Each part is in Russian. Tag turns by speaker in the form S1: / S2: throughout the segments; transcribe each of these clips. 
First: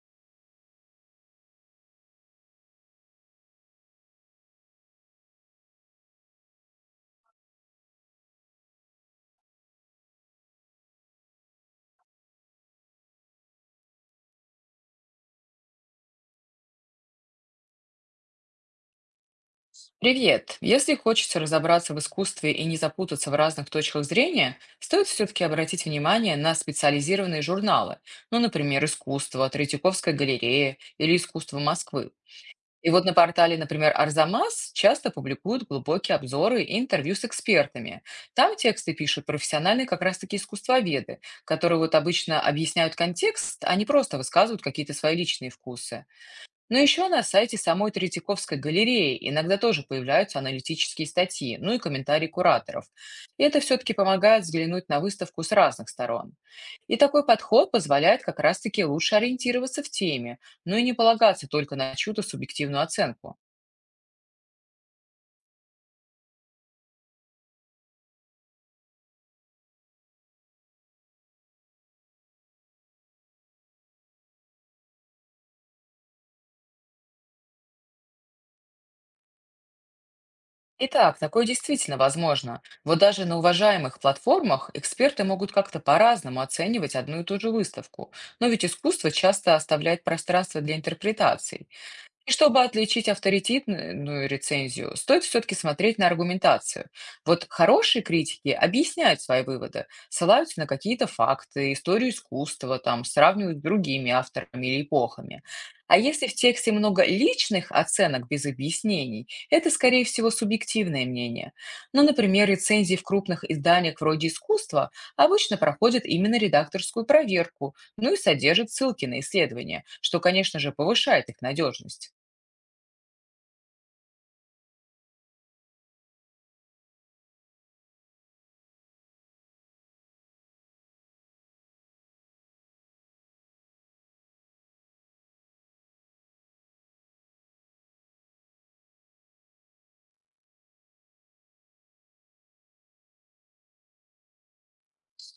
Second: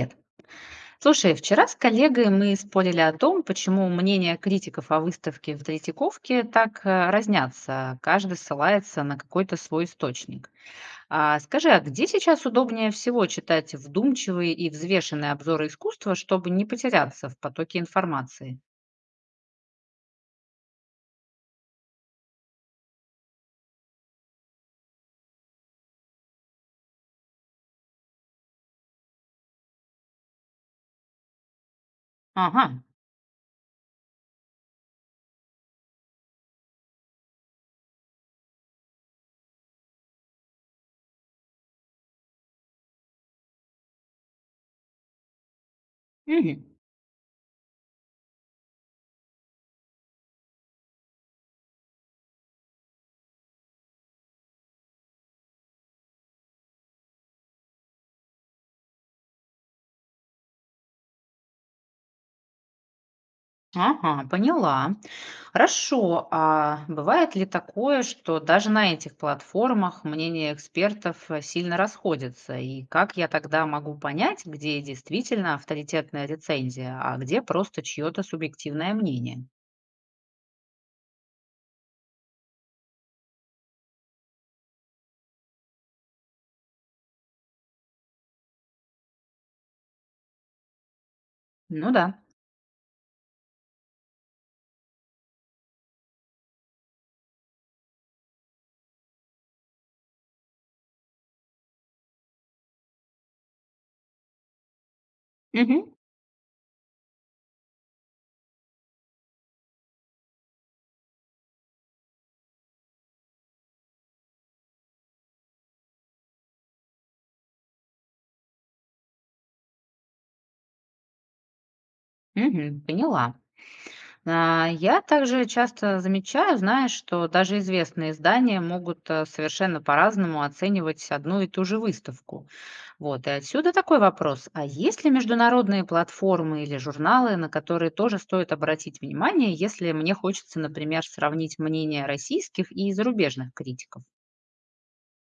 S1: Привет. Слушай, вчера с коллегой мы спорили о том, почему мнения критиков о выставке в Третьяковке так разнятся. Каждый ссылается на какой-то свой источник. А скажи, а где сейчас удобнее всего читать вдумчивые и взвешенные обзоры искусства, чтобы не потеряться в потоке информации?
S2: Привет! Если хочется разобраться в искусстве и не запутаться в разных точках зрения, стоит все-таки обратить внимание на специализированные журналы, ну, например, «Искусство», «Третьяковская галерея» или «Искусство Москвы».
S1: Ага.
S2: И вот на портале, например, «Арзамас» часто публикуют глубокие обзоры и интервью с экспертами. Там тексты пишут профессиональные как раз-таки искусствоведы, которые вот обычно объясняют контекст, а не просто высказывают какие-то свои личные вкусы.
S1: Мгм.
S2: Но еще на сайте самой Третьяковской галереи иногда тоже появляются аналитические статьи, ну и комментарии кураторов. И это все-таки помогает взглянуть на выставку с разных сторон. И такой подход позволяет как раз-таки лучше ориентироваться в теме, ну и не полагаться только на чью-то субъективную оценку.
S1: Ага, поняла. Хорошо. А бывает ли такое, что даже на этих платформах мнения экспертов сильно расходятся? И как я тогда могу понять, где действительно авторитетная рецензия, а где просто чье-то субъективное мнение?
S2: Итак, такое действительно возможно. Вот даже на уважаемых платформах эксперты могут как-то по-разному оценивать одну и ту же выставку. Но ведь искусство часто оставляет пространство для интерпретаций.
S1: Ну да.
S2: И чтобы отличить авторитетную, ну, рецензию, стоит все-таки смотреть на аргументацию. Вот хорошие критики объясняют свои выводы, ссылаются на какие-то факты, историю искусства, там, сравнивают с другими авторами или эпохами.
S1: Мгм.
S2: А если в тексте много личных оценок без объяснений, это, скорее всего, субъективное мнение. Ну, например, рецензии в крупных изданиях вроде искусства обычно проходят именно редакторскую проверку, ну и содержат ссылки на исследования, что, конечно же, повышает их надежность.
S1: Мгм, поняла. Я также часто замечаю, знаешь, что даже известные издания могут совершенно по-разному оценивать одну и ту же выставку. Вот, и отсюда такой вопрос. А есть ли международные платформы или журналы, на которые тоже стоит обратить внимание, если мне хочется, например, сравнить мнение российских и зарубежных критиков?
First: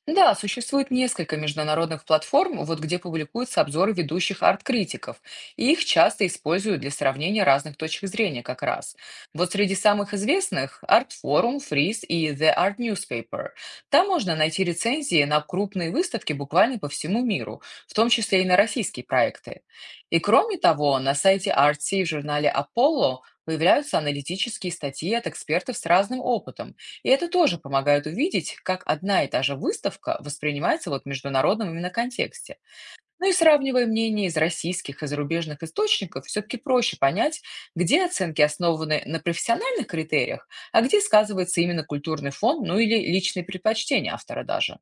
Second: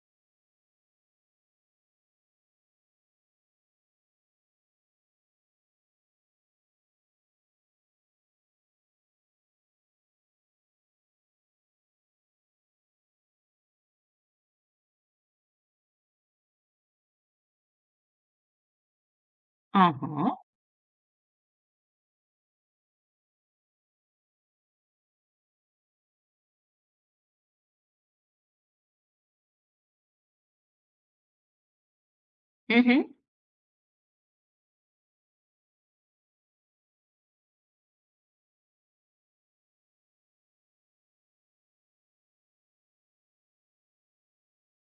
S2: Ну да, существует несколько международных платформ, вот где публикуются обзоры ведущих арт-критиков, и их часто используют для сравнения разных точек зрения как раз. Вот среди самых известных– Art Forum, Freeze и The Art Newspaper. Там можно найти рецензии на крупные выставки буквально по всему миру, в том числе и на российские проекты. И
S1: Ага.
S2: кроме того, на сайте Artsy и в журнале Apollo появляются аналитические статьи от экспертов с разным опытом, и это тоже помогает увидеть, как одна и та же выставка воспринимается вот в международном именно контексте.
S1: Мгм.
S2: Ну и сравнивая мнения из российских и зарубежных источников, все-таки проще понять, где оценки основаны на профессиональных критериях, а где сказывается именно культурный фон, ну или личные предпочтения автора даже.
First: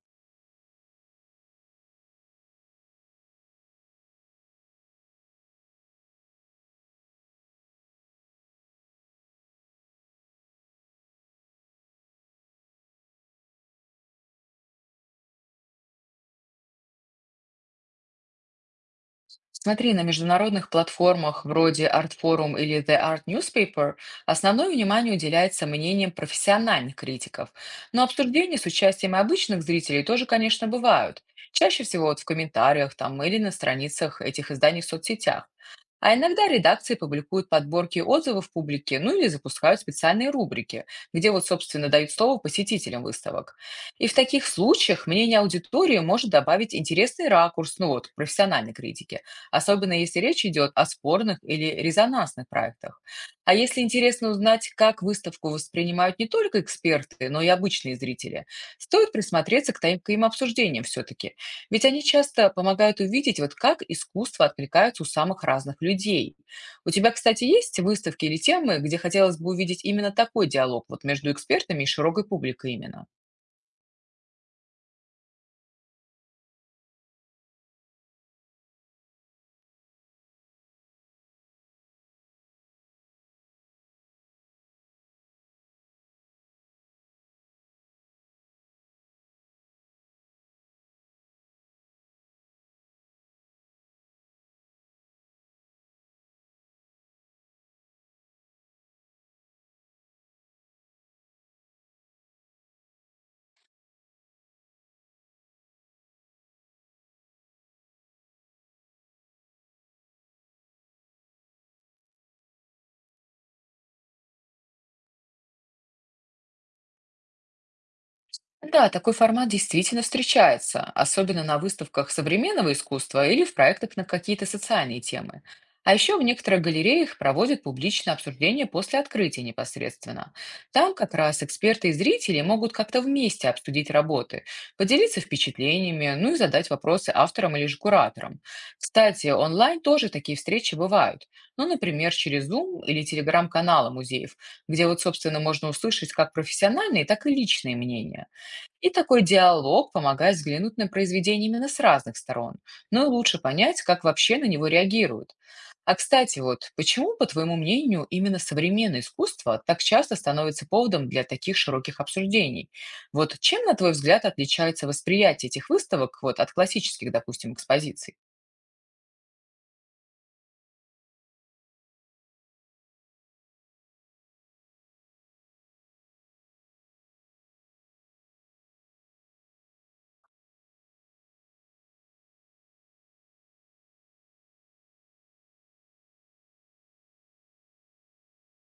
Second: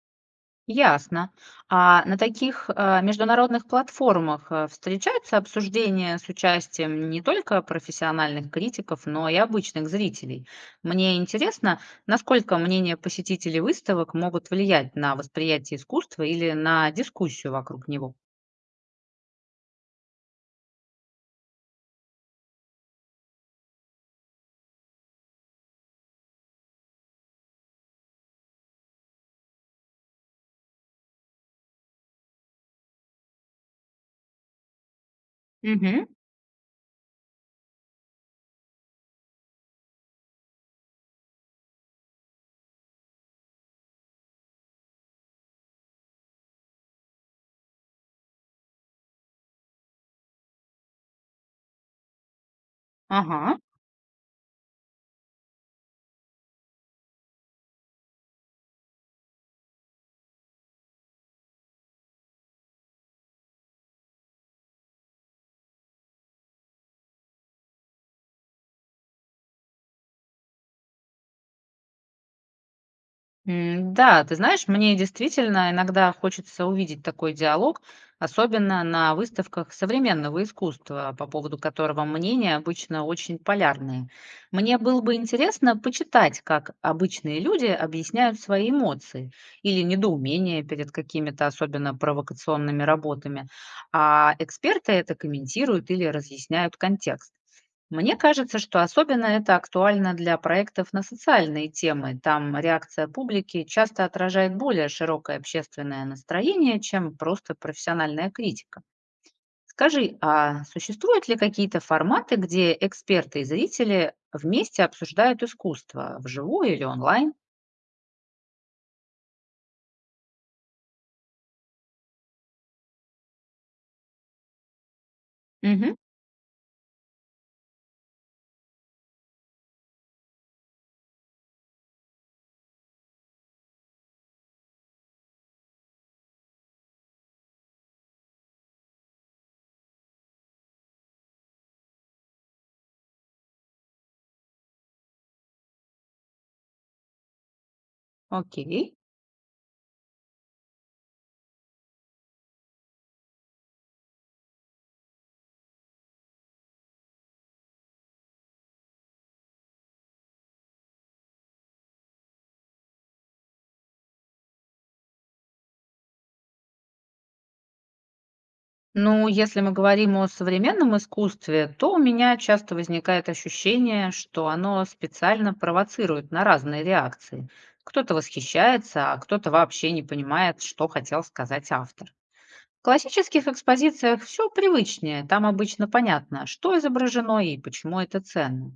S1: Ясно. А на таких, международных платформах, встречаются обсуждения с участием не только профессиональных критиков, но и обычных зрителей? Мне интересно, насколько мнения посетителей выставок могут влиять на восприятие искусства или на дискуссию вокруг него?
S2: Смотри, на международных платформах вроде ArtForum или The Art Newspaper основное внимание уделяется мнениям профессиональных критиков. Но обсуждения с участием и обычных зрителей тоже, конечно, бывают. Чаще всего вот в комментариях там или на страницах этих изданий в соцсетях.
S1: Мгм.
S2: А иногда редакции публикуют подборки отзывов публики, ну или запускают специальные рубрики, где вот, собственно, дают слово посетителям выставок. И в таких случаях мнение аудитории может добавить интересный ракурс, ну вот, к профессиональной критике, особенно если речь идет о спорных или резонансных проектах. А
S1: Ага.
S2: если интересно узнать, как выставку воспринимают не только эксперты, но и обычные зрители, стоит присмотреться к таким обсуждениям все-таки. Ведь они часто помогают увидеть, вот как искусство откликается у самых разных людей. У тебя, кстати, есть выставки или темы, где хотелось бы увидеть именно такой диалог вот между экспертами и широкой публикой именно?
S1: Да, ты знаешь, мне действительно иногда хочется увидеть такой диалог, особенно на выставках современного искусства, по поводу которого мнения обычно очень полярные. Мне было бы интересно почитать, как обычные люди объясняют свои эмоции или недоумение перед какими-то особенно провокационными работами, а эксперты это комментируют или разъясняют контекст. Мне кажется, что особенно это актуально для проектов на социальные темы. Там реакция публики часто отражает более широкое общественное настроение, чем просто профессиональная критика. Скажи, а существуют ли какие-то форматы, где эксперты и зрители вместе обсуждают искусство, вживую или онлайн?
S2: Да, такой формат действительно встречается, особенно на выставках современного искусства или в проектах на какие-то социальные темы.
S1: Мгм.
S2: А еще в некоторых галереях проводят публичное обсуждение после открытия непосредственно. Там как раз эксперты и зрители могут как-то вместе обсудить работы, поделиться впечатлениями, ну и задать вопросы авторам или же кураторам. Кстати, онлайн тоже такие встречи бывают. Ну, например, через Zoom или телеграм-каналы музеев, где вот, собственно, можно услышать как профессиональные, так и личные мнения.
S1: Окей.
S2: И такой диалог помогает взглянуть на произведение именно с разных сторон, ну и лучше понять, как вообще на него реагируют. А кстати, вот почему, по твоему мнению, именно современное искусство так часто становится поводом для таких широких обсуждений? Вот чем, на твой взгляд, отличается восприятие этих выставок вот, от классических, допустим, экспозиций?
S1: Ну, если мы говорим о современном искусстве, то у меня часто возникает ощущение, что оно специально провоцирует на разные реакции. Кто-то восхищается, а кто-то вообще не понимает, что хотел сказать автор. В классических экспозициях все привычнее, там обычно понятно, что изображено и почему это ценно.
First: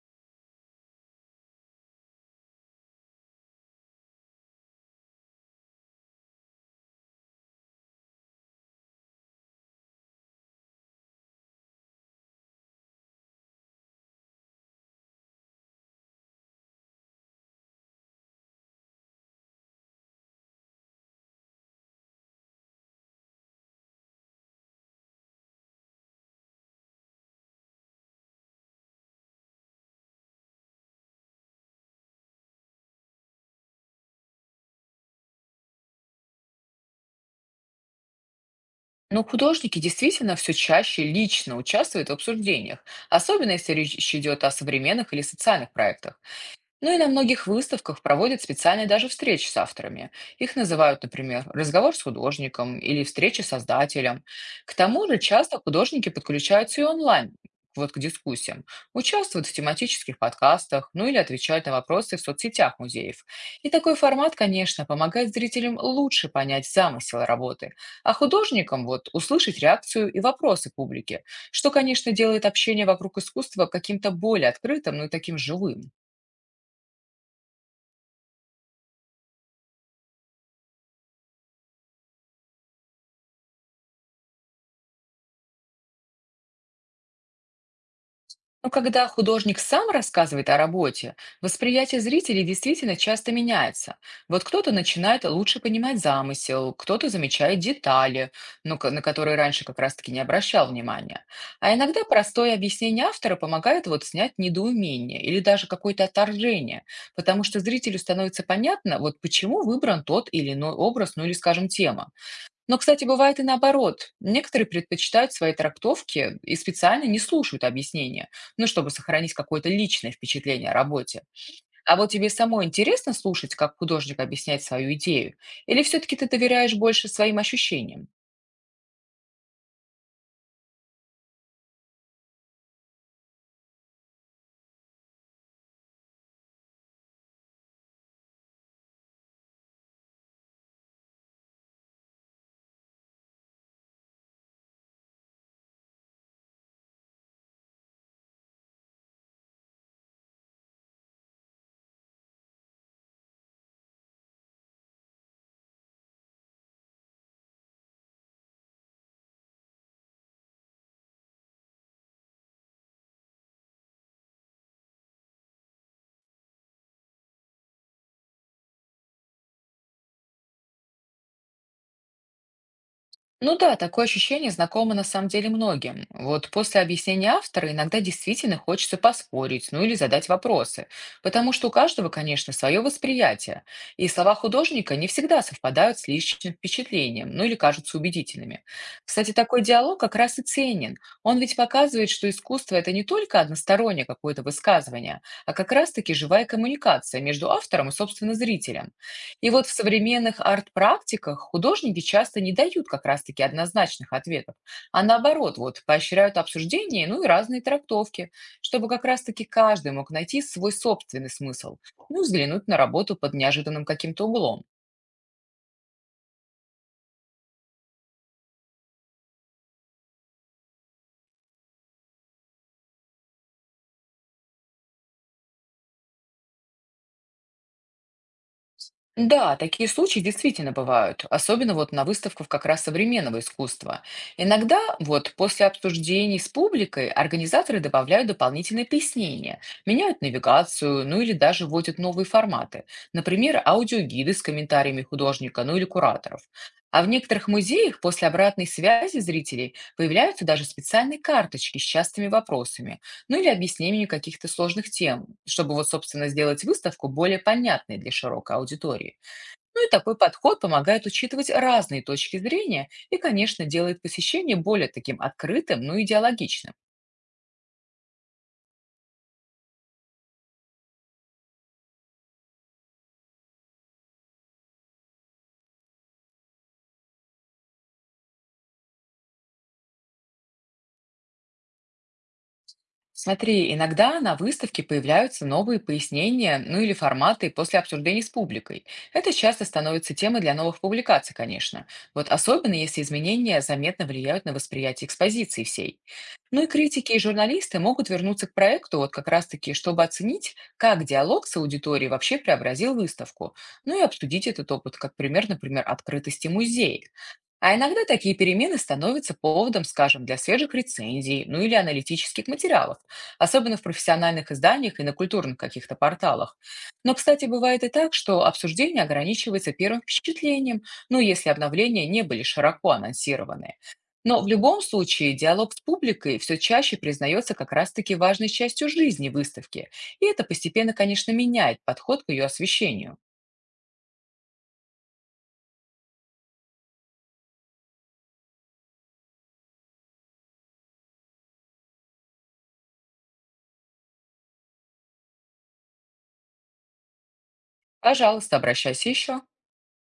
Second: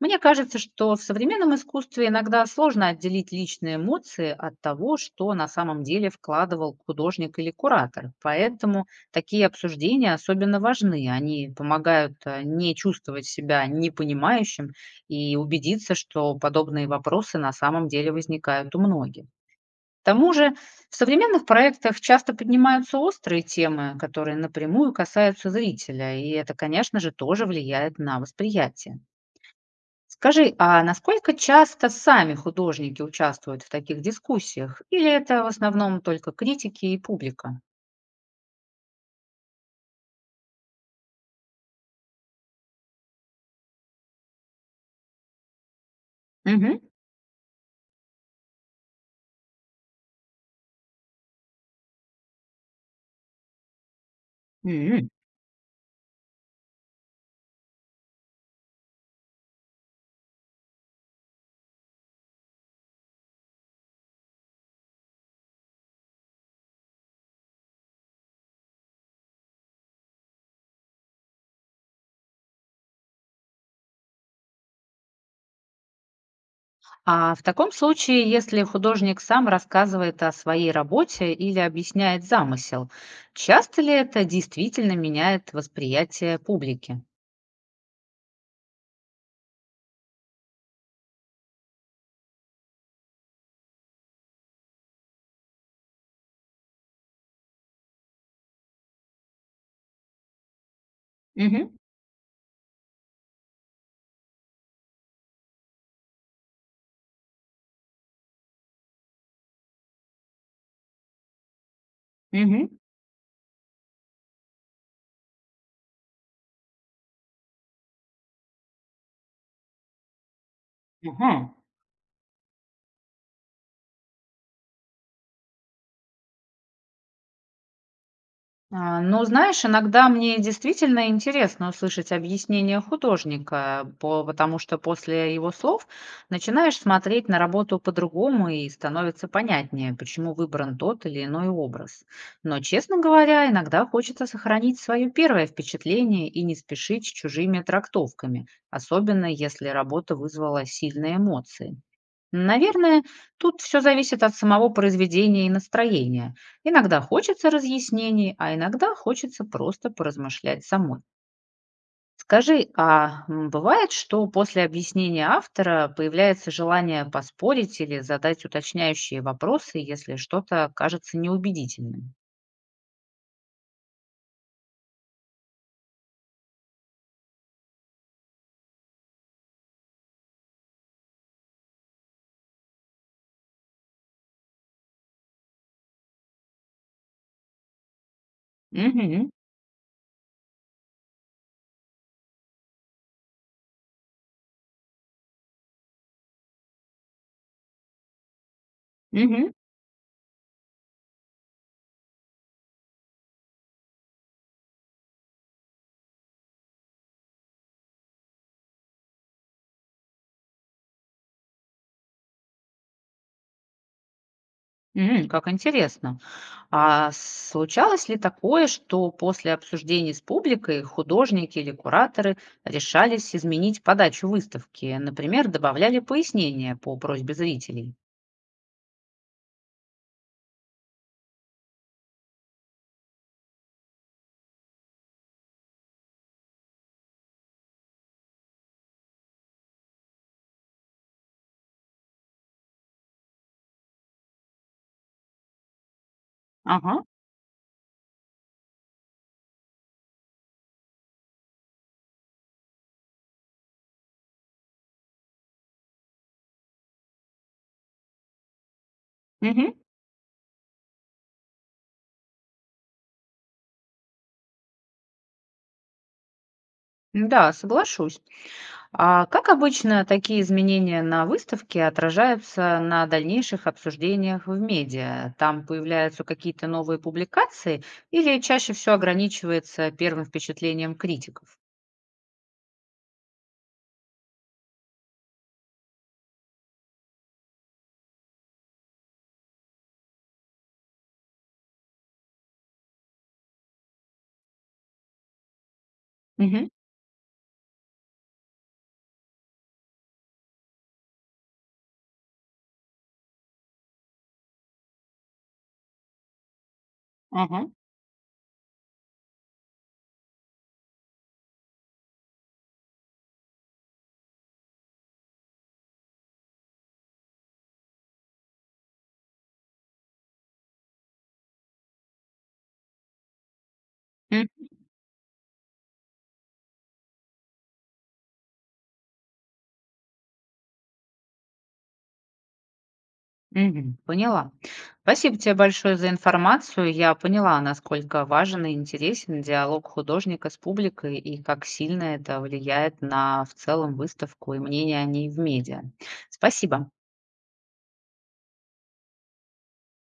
S1: Мне кажется, что в современном искусстве иногда сложно отделить личные эмоции от того, что на самом деле вкладывал художник или куратор. Поэтому такие обсуждения особенно важны. Они помогают не чувствовать себя непонимающим и убедиться, что подобные вопросы на самом деле возникают у многих. К тому же в современных проектах часто поднимаются острые темы, которые напрямую касаются зрителя, и это, конечно же, тоже влияет на восприятие. Скажи, а насколько часто сами художники участвуют в таких дискуссиях? Или это в основном только критики и публика?
S2: Но художники действительно все чаще лично участвуют в обсуждениях, особенно если речь идет о современных или социальных проектах.
S1: Мгм.
S2: Ну и на многих выставках проводят специальные даже встречи с авторами. Их называют, например, разговор с художником или встреча с создателем. К тому
S1: М.
S2: же часто художники подключаются и онлайн вот к дискуссиям, участвуют в тематических подкастах, ну или отвечают на вопросы в соцсетях музеев. И такой формат, конечно, помогает зрителям лучше понять замысел работы, а художникам вот услышать реакцию и вопросы публики, что, конечно, делает общение вокруг искусства каким-то более открытым, ну и таким живым.
S1: А в таком случае, если художник сам рассказывает о своей работе или объясняет замысел, часто ли это действительно меняет восприятие публики?
S2: Но когда художник сам рассказывает о работе, восприятие зрителей действительно часто меняется. Вот кто-то начинает лучше понимать замысел, кто-то замечает детали, ну, на которые раньше как раз-таки не обращал внимания. А
S1: Мгм.
S2: иногда простое объяснение автора помогает вот снять недоумение или даже какое-то отторжение, потому что зрителю становится понятно, вот почему выбран тот или иной образ, ну или, скажем, тема.
S1: Мгм.
S2: Но, кстати, бывает и наоборот. Некоторые предпочитают свои трактовки и специально не слушают объяснения, ну, чтобы сохранить какое-то личное впечатление о работе.
S1: Ага.
S2: А вот тебе самой интересно слушать, как художник объясняет свою идею? Или все-таки ты доверяешь больше своим ощущениям?
S1: А, ну, знаешь, иногда мне действительно интересно услышать объяснение художника, потому что после его слов начинаешь смотреть на работу по-другому и становится понятнее, почему выбран тот или иной образ. Но, честно говоря, иногда хочется сохранить свое первое впечатление и не спешить с чужими трактовками, особенно если работа вызвала сильные эмоции. Наверное, тут все зависит от самого произведения и настроения. Иногда хочется разъяснений, а иногда хочется просто поразмышлять самой. Скажи, а бывает, что после объяснения автора появляется желание поспорить или задать уточняющие вопросы, если что-то кажется неубедительным?
S2: Ну да, такое ощущение знакомо на самом деле многим. Вот после объяснения автора иногда действительно хочется поспорить, ну или задать вопросы, потому что у каждого, конечно, свое восприятие, и слова художника не всегда совпадают с личным впечатлением, ну или кажутся убедительными.
S1: Угу,
S2: Кстати, такой диалог как раз и ценен. Он ведь показывает, что искусство— это не только одностороннее какое-то высказывание, а как раз-таки живая коммуникация между автором и, собственно, зрителем. И вот в современных арт-практиках художники часто не дают как раз-таки однозначных ответов, а наоборот, вот, поощряют обсуждение, ну и разные трактовки, чтобы как раз-таки каждый мог найти свой собственный смысл, ну и взглянуть на работу под неожиданным каким-то углом.
S1: угу, как интересно. А случалось ли такое, что после обсуждений с публикой художники или кураторы решались изменить подачу выставки? Например, добавляли пояснения по просьбе зрителей?
S2: Да, такие случаи действительно бывают, особенно вот на выставках как раз современного искусства. Иногда вот после обсуждений с публикой организаторы добавляют дополнительные пояснения, меняют навигацию, ну или даже вводят новые форматы, например, аудиогиды с комментариями художника, ну или кураторов.
S1: Ага.
S2: А в некоторых музеях после обратной связи зрителей появляются даже специальные карточки с частыми вопросами, ну или объяснению каких-то сложных тем, чтобы вот, собственно, сделать выставку более понятной для широкой аудитории.
S1: Мгм.
S2: Ну и такой подход помогает учитывать разные точки зрения и, конечно, делает посещение более таким открытым, ну и диалогичным.
S1: Да, соглашусь. А как обычно такие изменения на выставке отражаются на дальнейших обсуждениях в медиа? Там появляются какие-то новые публикации или чаще всего ограничивается первым впечатлением критиков?
S2: Смотри, иногда на выставке появляются новые пояснения, ну или форматы после обсуждений с публикой. Это часто становится темой для новых публикаций, конечно. Вот особенно, если изменения заметно влияют на восприятие экспозиции всей. Ну и
S1: Угу.
S2: критики и журналисты могут вернуться к проекту вот как раз-таки, чтобы оценить, как диалог с аудиторией вообще преобразил выставку. Ну и обсудить этот опыт как пример, например, открытости музея.
S1: Ага.
S2: А иногда такие перемены становятся поводом, скажем, для свежих рецензий, ну или аналитических материалов, особенно в профессиональных изданиях и на культурных каких-то порталах. Но, кстати, бывает и так, что обсуждение ограничивается первым впечатлением, ну, если обновления не были широко анонсированы. Но в любом случае диалог с публикой все чаще признается как раз-таки важной частью жизни выставки, и это постепенно, конечно, меняет подход к ее освещению.
S1: Мгм, поняла. Спасибо тебе большое за информацию. Я поняла, насколько важен и интересен диалог художника с публикой и как сильно это влияет на в целом выставку и мнение о ней в медиа. Спасибо.
S2: Пожалуйста, обращайся еще.